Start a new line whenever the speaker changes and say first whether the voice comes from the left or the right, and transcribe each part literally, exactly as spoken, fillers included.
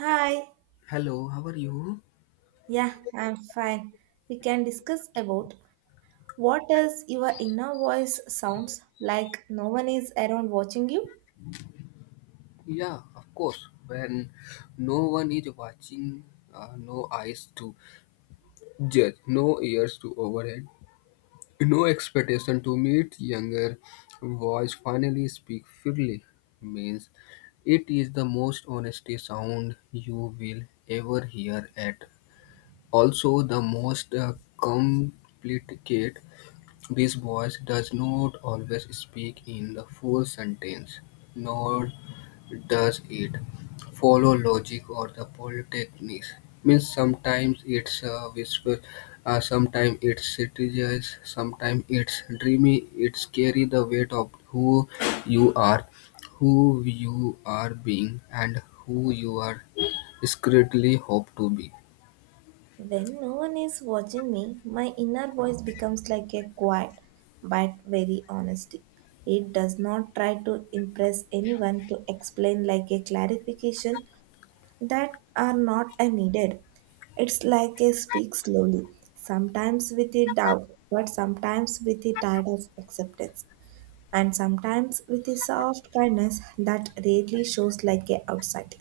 right: Hi,
left: Hello, how are you?
right: yeah, I'm fine. We can discuss about what does your inner voice sounds like no one is around watching you?
left: Yeah, of course. When no one is watching, uh, no eyes to judge, no ears to overhead, no expectation to meet, younger voice finally speak freely means it is the most honesty sound you will ever hear at. Also, the most uh, complicate. This voice does not always speak in the full sentence, nor does it follow logic or the polytechnics? Means sometimes it's uh, whisper, uh, sometimes it's strategize, sometimes it's dreamy. It's carry the weight of who you are, who you are being, and who you are secretly hope to be.
right: When no one is watching me, my inner voice becomes like a quiet but very honesty. It does not try to impress anyone to explain like a clarification that are not uh, needed. It's like a speak slowly, sometimes with a doubt, but sometimes with a tide of acceptance, and sometimes with a soft kindness that rarely shows like a outside.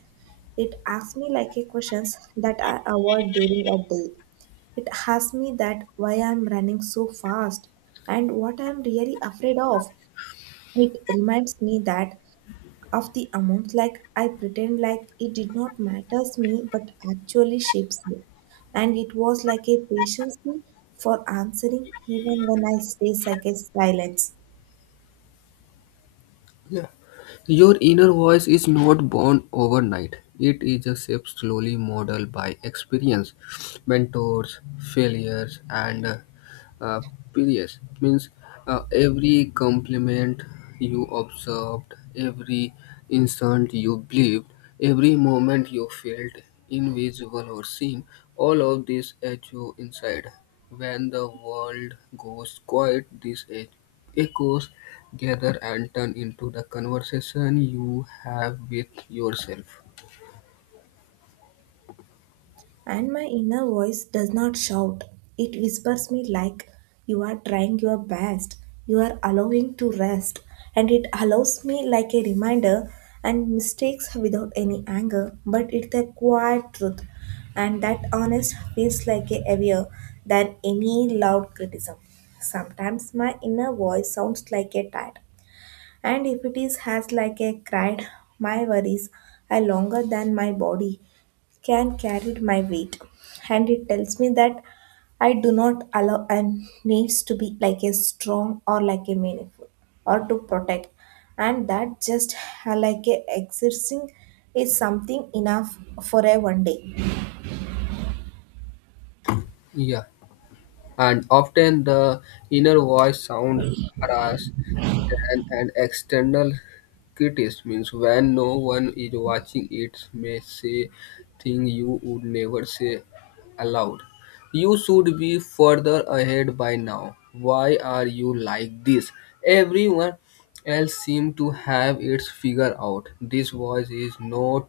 right: It asks me like a questions that I avoid during a day. It asks me that why I'm running so fast and what I'm really afraid of. It reminds me that of the amount like I pretend like it did not matters me but actually shapes me. And it was like a patience me for answering even when I stay like a silence.
left: Yeah. Your inner voice is not born overnight. It is a shape slowly modeled by experience, mentors, failures, and uh, period means uh, every compliment you observed, every instant you believed, every moment you felt invisible or seen, all of this echo inside. When the world goes quiet, these e- echoes gather and turn into the conversation you have with yourself.
right: And my inner voice does not shout. It whispers me like, you are trying your best. You are allowing to rest. And it allows me like a reminder and mistakes without any anger. But it's a quiet truth. And that honest feels like a heavier than any loud criticism. Sometimes my inner voice sounds like a tired and if it is has like a cried, my worries are longer than my body can carry my weight, and it tells me that I do not allow and needs to be like a strong or like a meaningful or to protect, and that just uh, like a existing is something enough for a one day.
left: Yeah, and often the inner voice sound harsh than an external criticism. Means when no one is watching, it may say things you would never say aloud. You should be further ahead by now. Why are you like this? Everyone else seems to have its figure out. This voice is not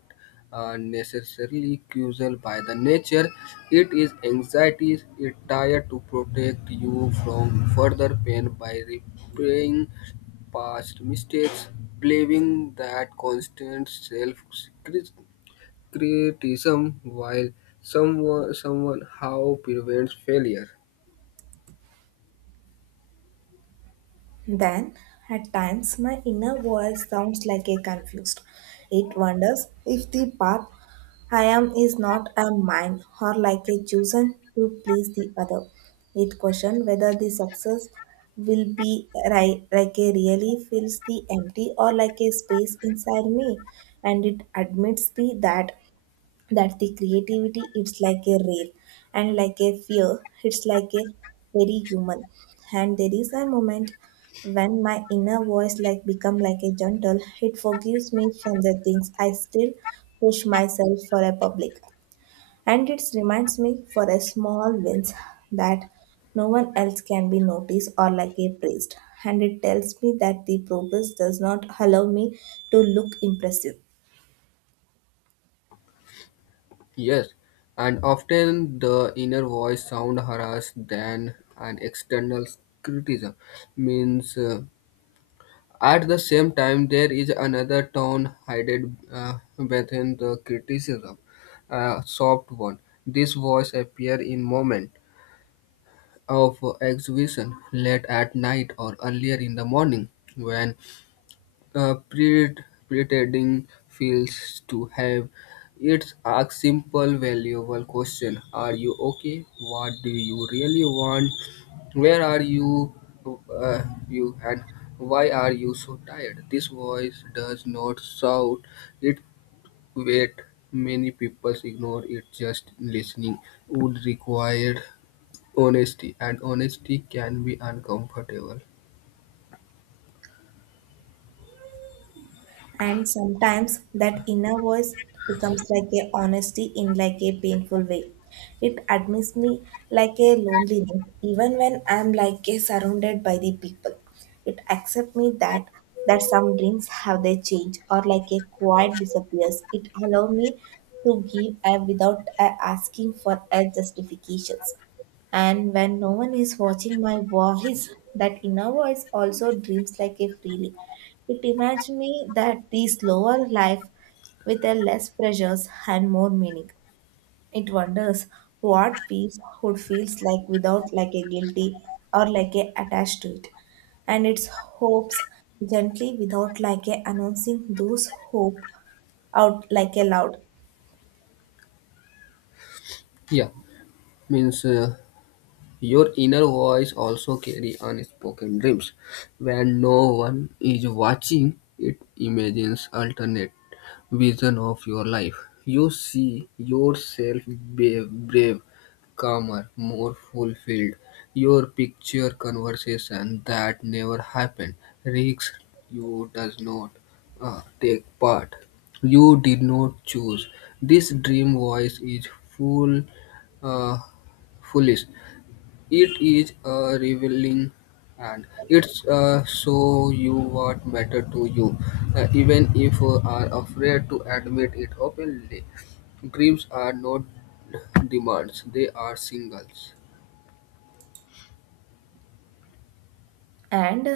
left: are necessarily causal by the nature. It is anxiety it to protect you from further pain by repairing past mistakes, believing that constant self-criticism while someone someone how prevents failure.
right: Then, at times, my inner voice sounds like a confused. It wonders if the path I am is not a mine or like a chosen to please the other. It questions whether the success will be ri- like a really fills the empty or like a space inside me, and it admits me that that the creativity it's like a rare and like a fear it's like a very human, and there is a moment when my inner voice like become like a gentle. It forgives me from the things I still push myself for a public, and it reminds me for a small wins that no one else can be noticed or like a praised, and it tells me that the progress does not allow me to look impressive.
left: Yes, and often the inner voice sound harsh than an external criticism means uh, at the same time, there is another tone hidden uh, within the criticism, a soft one. This voice appears in moments of exhibition, late at night or earlier in the morning, when uh, pre- pretending feels to have. It's a simple, valuable question. Are you okay? What do you really want? Where are you, uh, you, and why are you so tired? This voice does not shout, it wait. Many people ignore it. Just listening would require honesty, and honesty can be uncomfortable.
right: And sometimes that inner voice becomes like a honesty in like a painful way. It admits me like a loneliness, even when I'm like a surrounded by the people. It accepts me that that some dreams have their change or like a quiet disappears. It allow me to give a without a asking for a justifications. And when no one is watching my voice, that inner voice also dreams like a freely. It reminds me that the slower life with a less pressures and more meaning. It wonders what peace would feels like without like a guilty or like a attached to it. And its hopes gently without like a announcing those hope out like a loud.
left: Yeah, means uh, your inner voice also carry unspoken dreams. When no one is watching, it imagines alternate vision of your life. You see yourself brave, brave, calmer, more fulfilled. Your picture conversation that never happened. Risks you does not uh, take part. You did not choose. This dream voice is full, uh, foolish, it is uh, revealing, and it's uh, show you what matter to you, uh, even if you are afraid to admit it openly. Dreams are not demands, they are singles.
right: And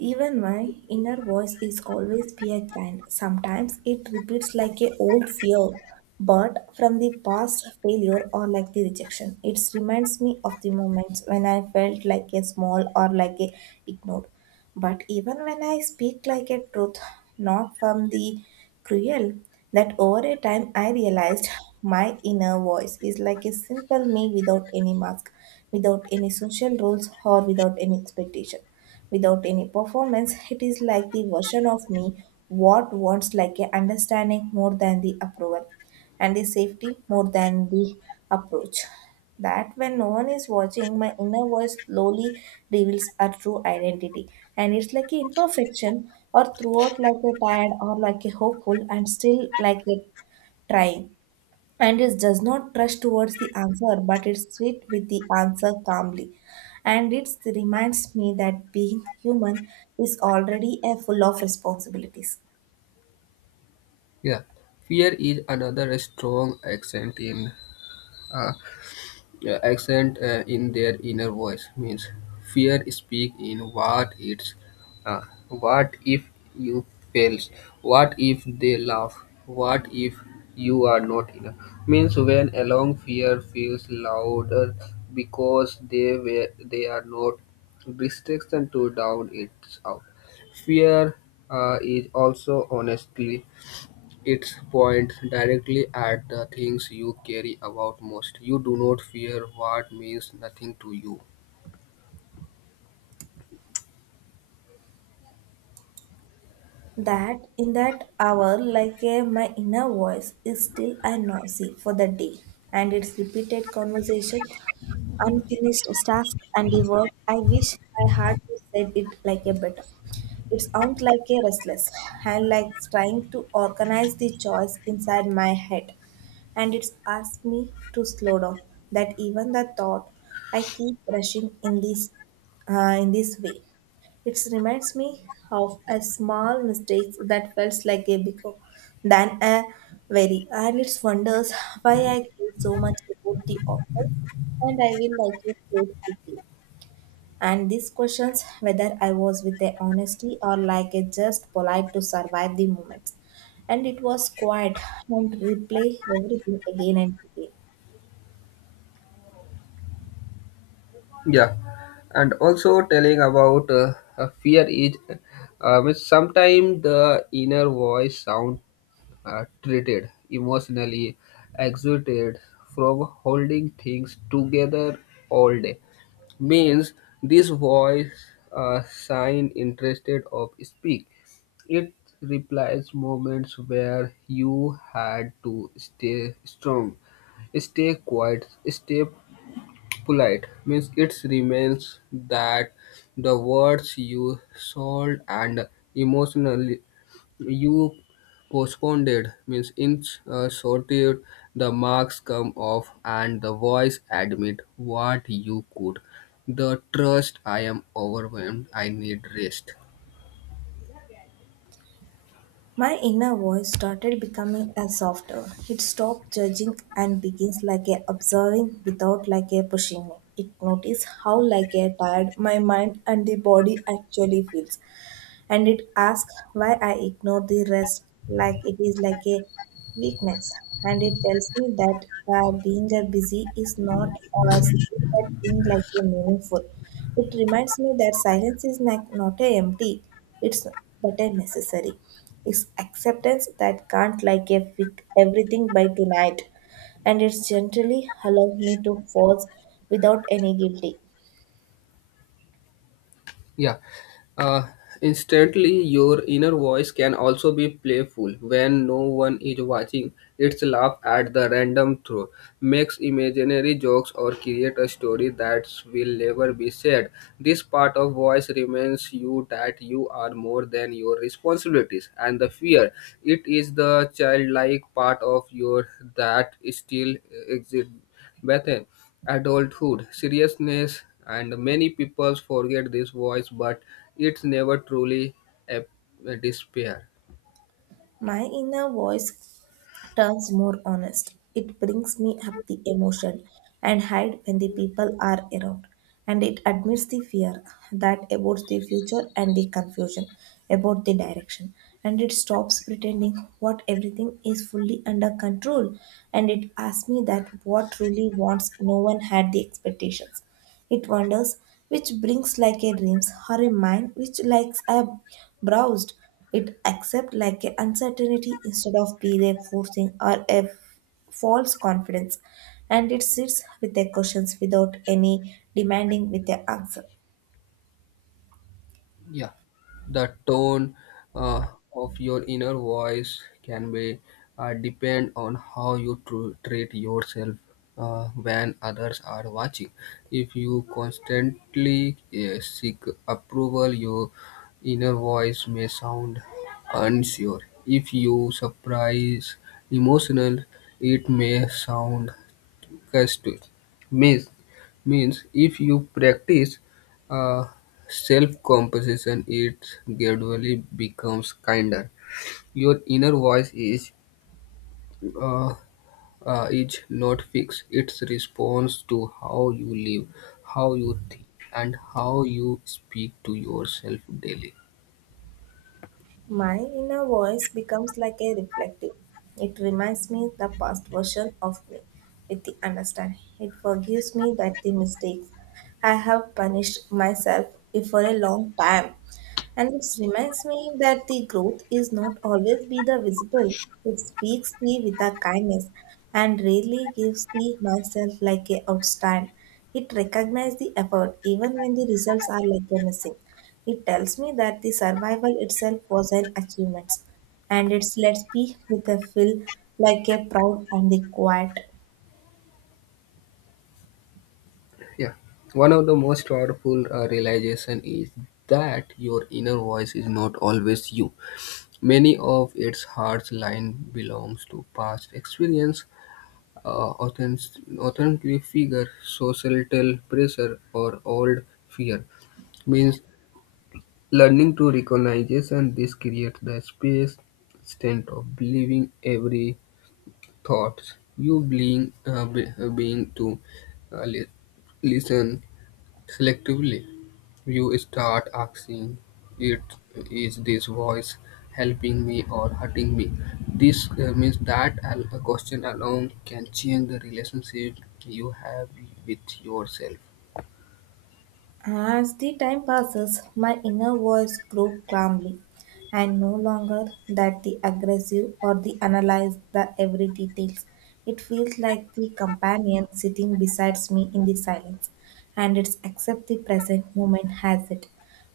right: even my inner voice is always fear kind. Sometimes it repeats like a old fear, but from the past failure or like the rejection. It reminds me of the moments when I felt like a small or like a ignored. But even when I speak like a truth, not from the cruel, that over a time I realized my inner voice is like a simple me without any mask, without any social rules, or without any expectation. Without any performance, it is like the version of me what wants like a understanding more than the approval and the safety more than the approach. That when no one is watching, my inner voice slowly reveals our true identity. And it's like an imperfection, or throughout like a tired, or like a hopeful, and still like a trying. And it does not rush towards the answer, but it's sweet with the answer calmly. And it reminds me that being human is already a full of responsibilities.
left: Yeah, fear is another strong accent in uh, uh, accent uh, in their inner voice means fear speak in what it's uh, what if you fails, what if they laugh, what if you are not enough. Means when along fear feels louder because they were they are not restriction to down it's out. Fear uh, is also honestly, it points directly at the things you care about most. You do not fear what means nothing to you.
right: That in that hour like a, my inner voice is still and noisy for the day, and its repeated conversation, unfinished task, and the work I wish I had to said it like a better. It sounds like a restless and like trying to organize the choice inside my head, and it's asked me to slow down, that even the thought I keep rushing in this uh, in this way. It reminds me of a small mistake that felt like a bigger than a very, and it wonders why I care so much about the outcome, and I will like it so quickly. And these questions, whether I was with a honesty or like a just polite to survive the moments, and it was quiet and replay everything again and again.
left: Yeah, and also telling about uh, uh, fear is um, sometimes the inner voice sound uh, treated emotionally exhausted from holding things together all day. Means this voice uh, sign interested of speak, it replies moments where you had to stay strong, stay quiet, stay polite. Means it remains that the words you sold and emotionally you postponed, it means in uh, solitude the marks come off and the voice admit what you could. The trust, I am overwhelmed, I need rest.
right: My inner voice started becoming a softer. It stopped judging and begins like a observing without like a pushing me. It noticed how like a tired my mind and the body actually feels, and it asks why I ignore the rest like it is like a weakness. And it tells me that uh, being a busy is not a skill, but being like a meaningful. It reminds me that silence is not, not a empty, it's but a necessary. It's acceptance that can't like a fix everything by tonight. And it's gently allows me to pause without any guilty.
left: Yeah. Uh, Instantly, your inner voice can also be playful when no one is watching. It's laugh at the random throw, makes imaginary jokes, or create a story that will never be said. This part of voice reminds you that you are more than your responsibilities and the fear. It is the childlike part of your that still exists. Bethan adulthood seriousness, and many people forget this voice, but it's never truly a, a despair.
right: My inner voice turns more honest. It brings me up the emotion and hide when the people are around. And it admits the fear that about the future and the confusion about the direction. And it stops pretending what everything is fully under control. And it asks me that what truly wants no one had the expectations. It wanders, which brings like a dreams, or a mind which likes a browsed. It accepts like a uncertainty instead of be a forcing or a false confidence, and it sits with the questions without any demanding with the answer.
left: Yeah, the tone uh, of your inner voice can be uh, depend on how you tr- treat yourself uh, when others are watching. If you constantly uh, seek approval, your inner voice may sound unsure. If you surprise emotional, it may sound Kasturi means, means if you practice uh, self composition, it gradually becomes kinder. Your inner voice is uh, uh, is not fixed. It responds to how you live, how you think, and how you speak to yourself daily.
right: My inner voice becomes like a reflective. It reminds me the past version of me with the understanding. It forgives me that the mistakes I have punished myself for a long time. And it reminds me that the growth is not always be the visible. It speaks thee with a kindness and rarely gives thee myself like a outstand. It recognizes the effort even when the results are like a missing. It tells me that the survival itself was an achievement. And it's let's be with a feel like a proud and the quiet.
left: Yeah. One of the most powerful uh, realization is that your inner voice is not always you. Many of its heartline belongs to past experience, uh, authentic authentic figure, societal pressure, or old fear. Means learning to recognize and this creates the space instead of believing every thoughts you being uh, be- uh, being to uh, li- listen selectively. You start asking it, is this voice helping me or hurting me? This uh, means that al- a question alone can change the relationship you have with yourself.
right: As the time passes, my inner voice grew calmly and no longer that the aggressive or the analyze the every details. It feels like the companion sitting beside me in the silence, and it's accept the present moment has it,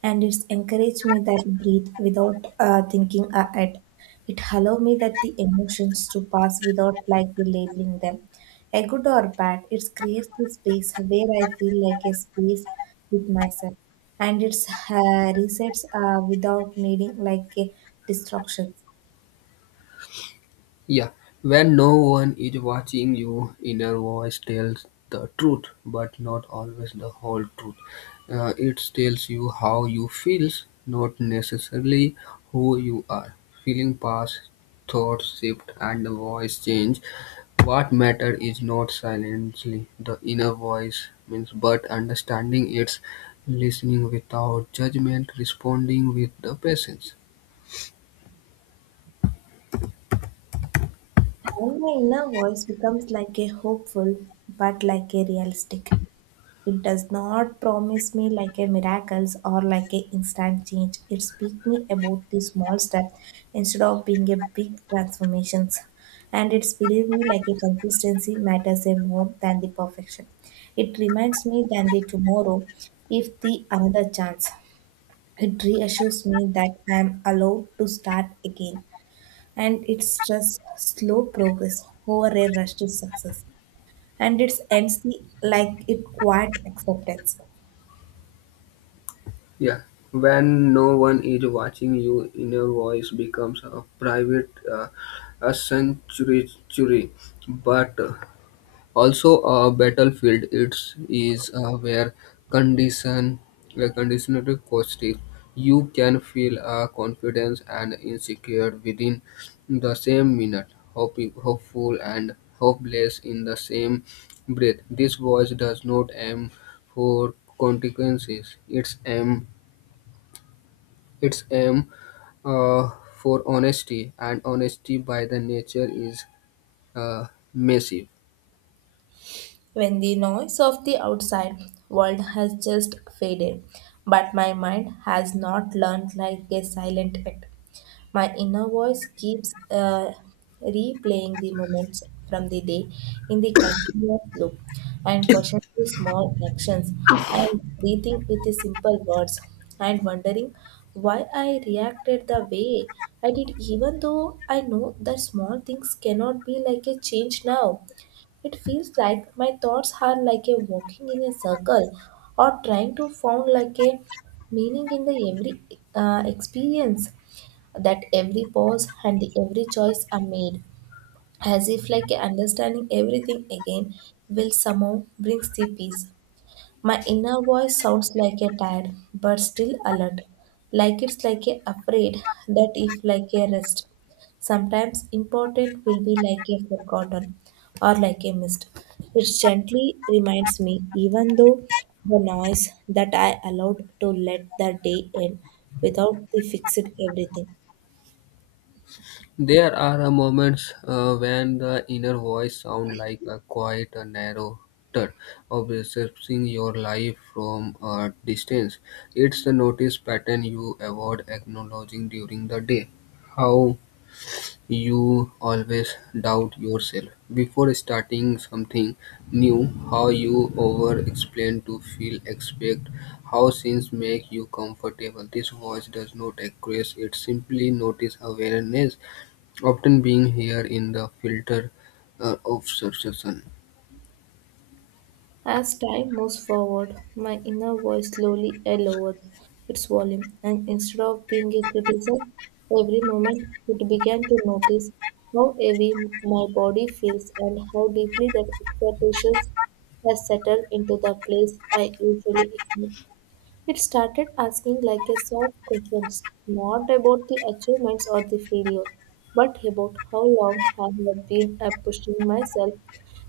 right: and it's encourage me that breathe without uh, thinking ahead. It allow me that the emotions to pass without like labeling them a good or bad. It creates a space where I feel like a space with myself, and it's uh, resets uh, without needing like a distraction.
left: Yeah, when no one is watching, your inner voice tells the truth, but not always the whole truth. Uh, it tells you how you feel, not necessarily who you are. Feeling pass, thoughts shift, and the voice change. What matter is not silently the inner voice means, but understanding it's listening without judgment, responding with the patience.
right: And my inner voice becomes like a hopeful, but like a realistic. It does not promise me like a miracles or like a instant change. It speaks me about the small steps instead of being a big transformations. And it's believe me like a consistency matters a more than the perfection. It reminds me than the tomorrow if the another chance. It reassures me that I am allowed to start again. And it stress slow progress over a rush to success. And it ends the like it quiet acceptance.
left: Yeah, when no one is watching, your inner voice becomes a private uh, a sanctuary, but uh, also a battlefield. It is uh, where condition, uh, conditional questions. You can feel uh, confidence and insecure within the same minute, hoping, hopeful and hopeless in the same breath. This voice does not aim for consequences; it's aim its aim uh, for honesty, and honesty by the nature is uh, massive.
right: When the noise of the outside world has just faded, but my mind has not learned like a silent yet, my inner voice keeps uh, replaying the moments from the day in the continuous loop, and questioning the small actions, and breathing with the simple words, and wondering why I reacted the way I did, even though I know that small things cannot be like a change now. It feels like my thoughts are like a walking in a circle or trying to found like a meaning in the every uh, experience, that every pause and the every choice are made as if like understanding everything again will somehow brings the peace. My inner voice sounds like a tired but still alert, like it's like a afraid that if like a rest. Sometimes important will be like a forgotten or like a mist. It gently reminds me, even though the noise, that I allowed to let the day end without the fixed everything.
left: There are uh, moments uh, when the inner voice sounds like a quiet, uh, narrow turd, observing your life from a distance. It's the notice pattern you avoid acknowledging during the day. How you always doubt yourself before starting something new. How you over explain to feel expect, how things make you comfortable. This voice does not express, it simply notice awareness, often being here in the filter uh, of succession.
right: As time moves forward, my inner voice slowly lowered its volume, and instead of being a criticism, every moment it began to notice how heavy my body feels and how deeply that expectations has settled into the place I usually ignore. It started asking like a sort questions, not about the achievements or the failure, but about how long I have been uh, pushing myself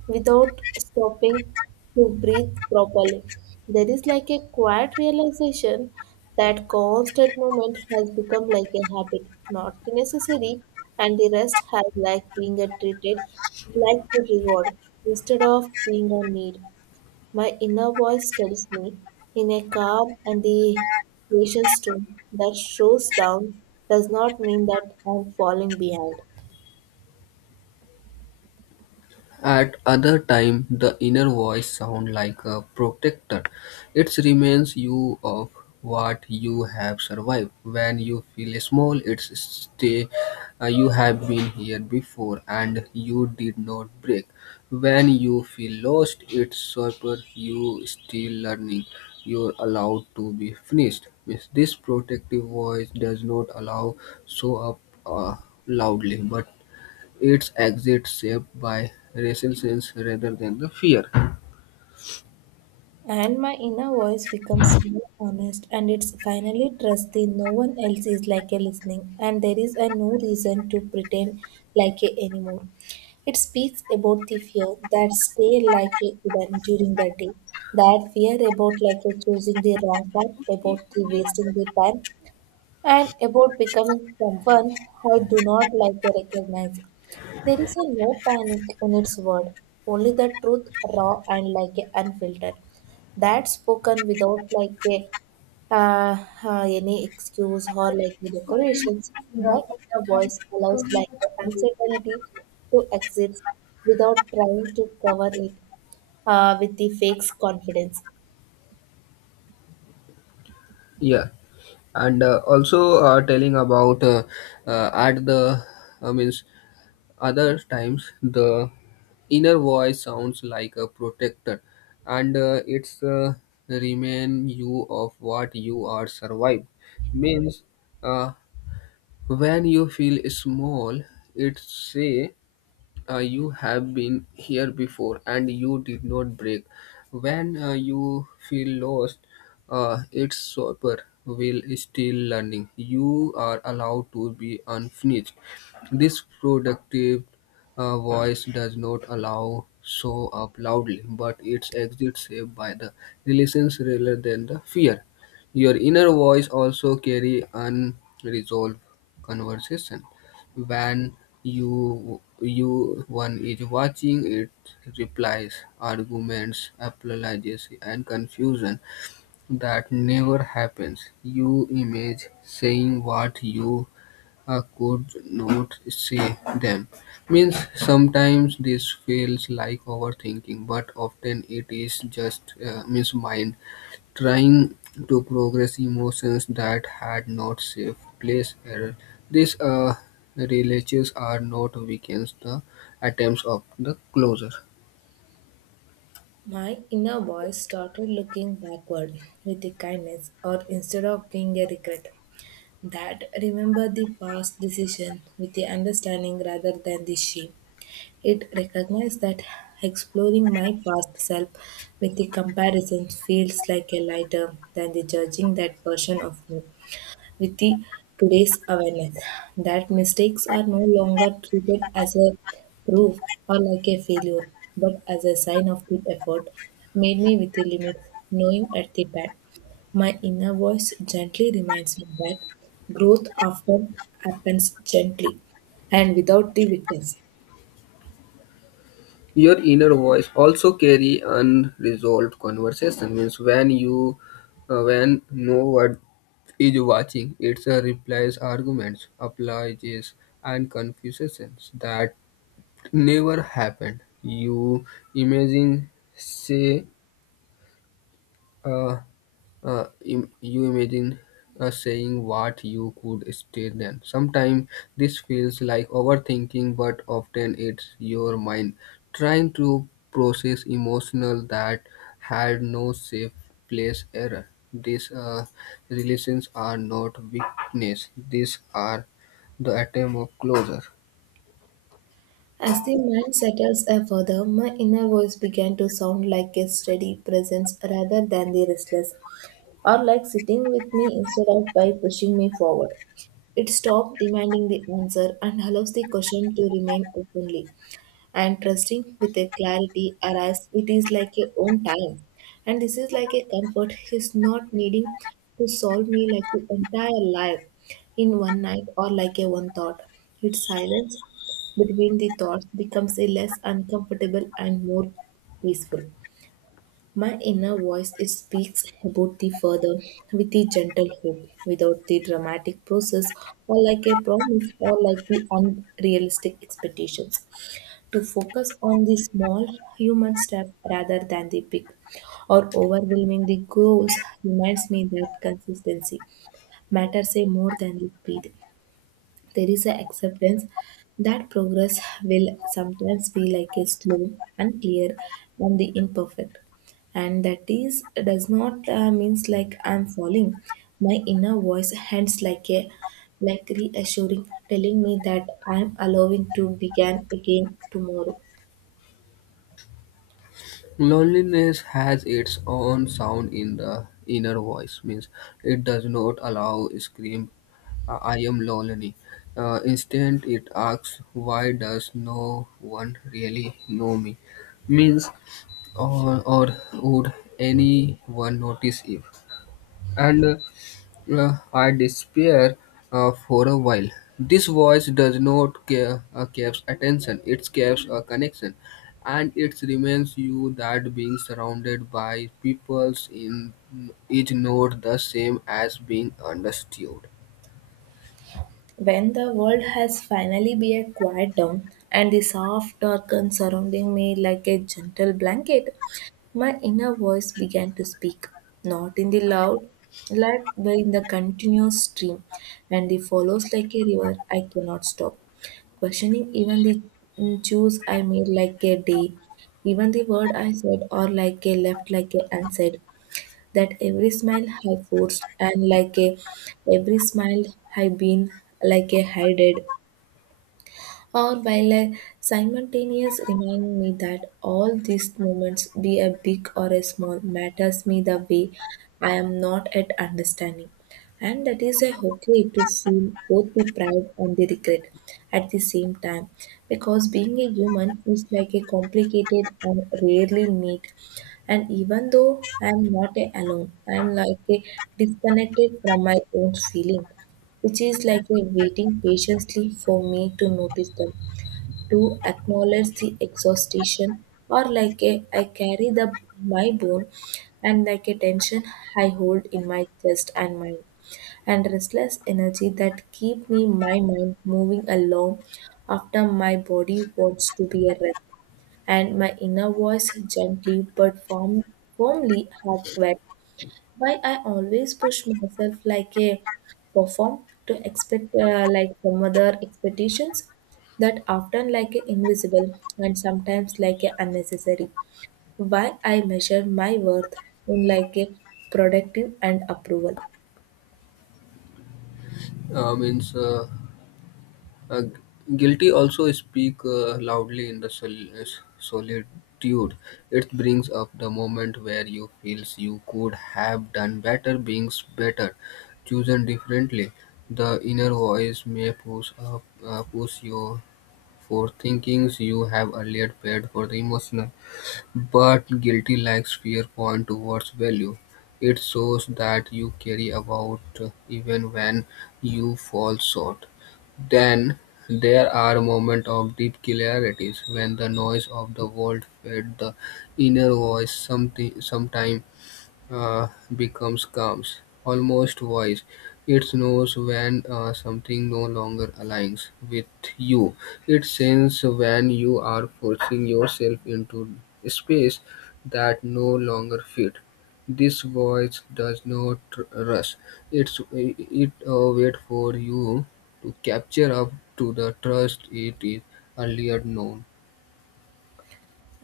right: without stopping to breathe properly. There is like a quiet realization that constant movement has become like a habit, not the necessary, and the rest has like being a treated like to reward instead of being a need. My inner voice tells me, in a calm and the patient tone that shows down, does not mean that I'm falling behind.
left: At other time, the inner voice sound like a protector. It reminds you of what you have survived. When you feel small, it's stay, uh, you have been here before and you did not break. When you feel lost, it's super you still learning. You're allowed to be finished. With this protective voice does not allow show up uh, loudly, but its exit shaped by racial sense rather than the fear.
right: And my inner voice becomes more honest, and it's finally trusty. No one else is like a listening, and there is a no reason to pretend like a anymore. It speaks about the fear that stay like a hidden during the day, that fear about like a choosing the wrong path, about the wasting the time, and about becoming someone I do not like to recognize. There is a no panic in its word, only the truth, raw and like a unfiltered. That spoken without like a uh, uh, any excuse or like a decorations, my inner voice allows like the uncertainty to exist without trying to cover it uh, with the fake confidence.
left: Yeah, and uh, also uh, telling about uh, uh, at the uh, means other times the inner voice sounds like a protector, and uh, it's uh, remind you of what you are survived means uh, when you feel small, it say, uh, you have been here before and you did not break. When uh, you feel lost, uh, its super will is still learning. You are allowed to be unfinished. This productive uh, voice does not allow show up loudly, but its exit saved by the relations rather than the fear. Your inner voice also carry unresolved conversation. When you you one is watching it, replies, arguments, apologies, and confusion that never happens. You image saying what you uh, could not say them. Means sometimes this feels like overthinking, but often it is just uh, means mind trying to progress emotions that had not safe place error. These uh, relators are not weakens the attempts of the closure.
right: My inner voice started looking backward with a kindness, or instead of being a regret, that remember the past decision with the understanding rather than the shame. It recognized that exploring my past self with the comparison feels like a lighter than the judging that version of me with the today's awareness that mistakes are no longer treated as a proof or like a failure, but as a sign of good effort, made me with a limit, knowing at the back. My inner voice gently reminds me that growth often happens gently and without the witness.
left: Your inner voice also carry unresolved conversation. Means when you uh, when no one is watching, it uh, replies arguments, apologies, and confusions that never happened. You imagine say. Uh, uh, im- you imagine uh, saying what you could stay then. Sometimes this feels like overthinking, but often it's your mind trying to process emotional that had no safe place error. These uh, relations are not weakness; these are the attempt of closure.
right: As the mind settles a further, my inner voice began to sound like a steady presence rather than the restless or like sitting with me instead of by pushing me forward. It stops demanding the answer and allows the question to remain openly and trusting with a clarity arise it is like a own time. And this is like a comfort He's not needing to solve me like the entire life in one night or like a one thought. Its silence between the thoughts becomes a less uncomfortable and more peaceful. My inner voice it speaks about the further with the gentle hope, without the dramatic process, or like a promise, or like the unrealistic expectations. To focus on the small human step rather than the big or overwhelming the goals reminds me that consistency matters a more than the speed. There is an acceptance that progress will sometimes be like a slow, unclear, and the imperfect. And that is does not uh, means like I'm falling. My inner voice hands like a like reassuring, telling me that I'm allowing to begin again tomorrow.
left: Loneliness has its own sound in the inner voice, means it does not allow scream, I I am lonely. Uh, instead, it asks, why does no one really know me? Means, or, or would anyone notice if? And uh, uh, I despair uh, for a while. This voice does not care, uh, caps attention, it caps a connection. And it reminds you that being surrounded by peoples in, is not the same as being understood.
right: When the world has finally been quiet down and the soft darken surrounding me like a gentle blanket, my inner voice began to speak, not in the loud light but in the continuous stream, and it follows like a river I cannot stop, questioning even the mm, choice I made like a day, even the word I said or like a left like a unsaid that every smile I forced and like a every smile I been like a hided or by le- simultaneous remind me that all these moments, be a big or a small, matters me the way I am not at understanding. And that is a okay to feel both the pride and the regret at the same time. Because being a human is like a complicated and rarely neat. And even though I am not a alone, I am like a disconnected from my own feeling which is like a waiting patiently for me to notice them to acknowledge the exhaustion or like a I carry the my bone and like a tension I hold in my chest and mind and restless energy that keep me my mind moving along after my body wants to be a rest and my inner voice gently but firm, firmly has quiet why I always push myself like a perform to expect uh, like some other expectations that often like a invisible and sometimes like a unnecessary. Why I measure my worth in like a productive and approval.
left: Uh, means uh, Uh, Guilty also speak uh, loudly in the sol- uh, solitude. It brings up the moment where you feels you could have done better, being better, chosen differently. The inner voice may push up, uh, push you for thinkings you have earlier paid for the emotional. But guilty lacks fear point towards value. It shows that you carry about uh, even when you fall short. Then there are moments of deep clarities when the noise of the world fed the inner voice, something sometime uh, becomes calm, almost wise. It knows when uh, something no longer aligns with you. It senses when you are forcing yourself into space that no longer fit. This voice does not rush. It's, it uh, waits for you to capture up to the trust it is earlier known.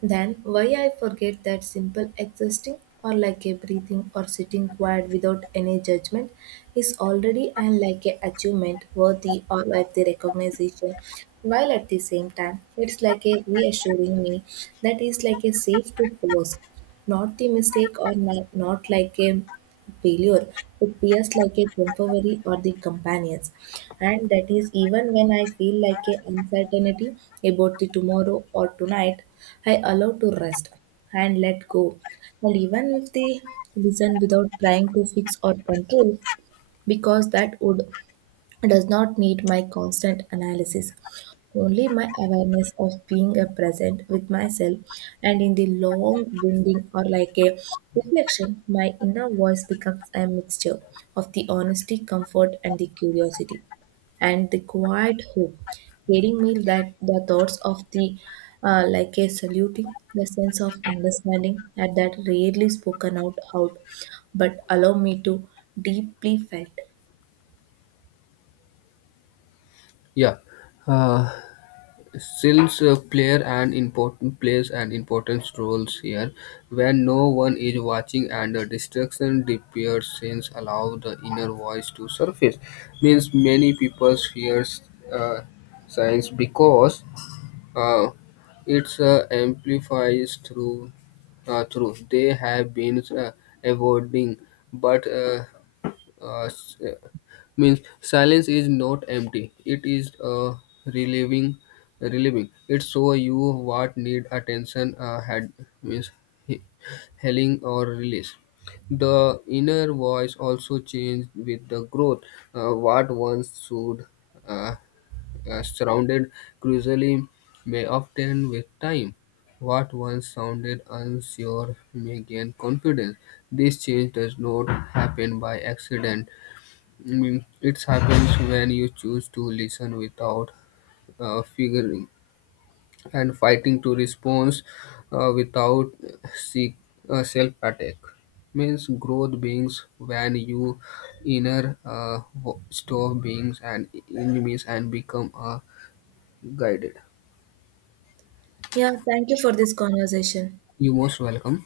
right: Then, why I forget that simple existing or like a breathing or sitting quiet without any judgment is already and like a achievement worthy or like the recognition. While at the same time, it's like a reassuring me that is like a safe to pause not the mistake or not, not like a failure. It appears like a temporary or the companions. And that is even when I feel like a uncertainty about the tomorrow or tonight, I allow to rest and let go. And even if they listen without trying to fix or control, because that would does not need my constant analysis, only my awareness of being a present with myself. And in the long winding or like a reflection, my inner voice becomes a mixture of the honesty, comfort, and the curiosity, and the quiet hope, getting me that the thoughts of the uh, like a saluting, the sense of understanding at that rarely spoken out out, but allow me to deeply felt.
left: Yeah. Uh, Sills uh, player an important plays an important roles here. When no one is watching and the distraction disappears, allow the inner voice to surface. Means many people fear uh, science because uh, it's uh, amplifies through uh, through they have been uh, avoiding, but uh, uh, s- uh, means silence is not empty, it is uh, relieving relieving, it show you what need attention uh, had means he- healing or release. The inner voice also changed with the growth, uh, what once should uh, uh, surrounded crucially may obtain with time, what once sounded unsure may gain confidence. This change does not happen by accident. I mean, it happens when you choose to listen without uh, figuring and fighting to response uh, without seek uh, self attack. Means growth beings when you inner uh, wo- stop beings and enemies and become uh, guided.
right: Yeah, thank you for this conversation.
left: You most welcome.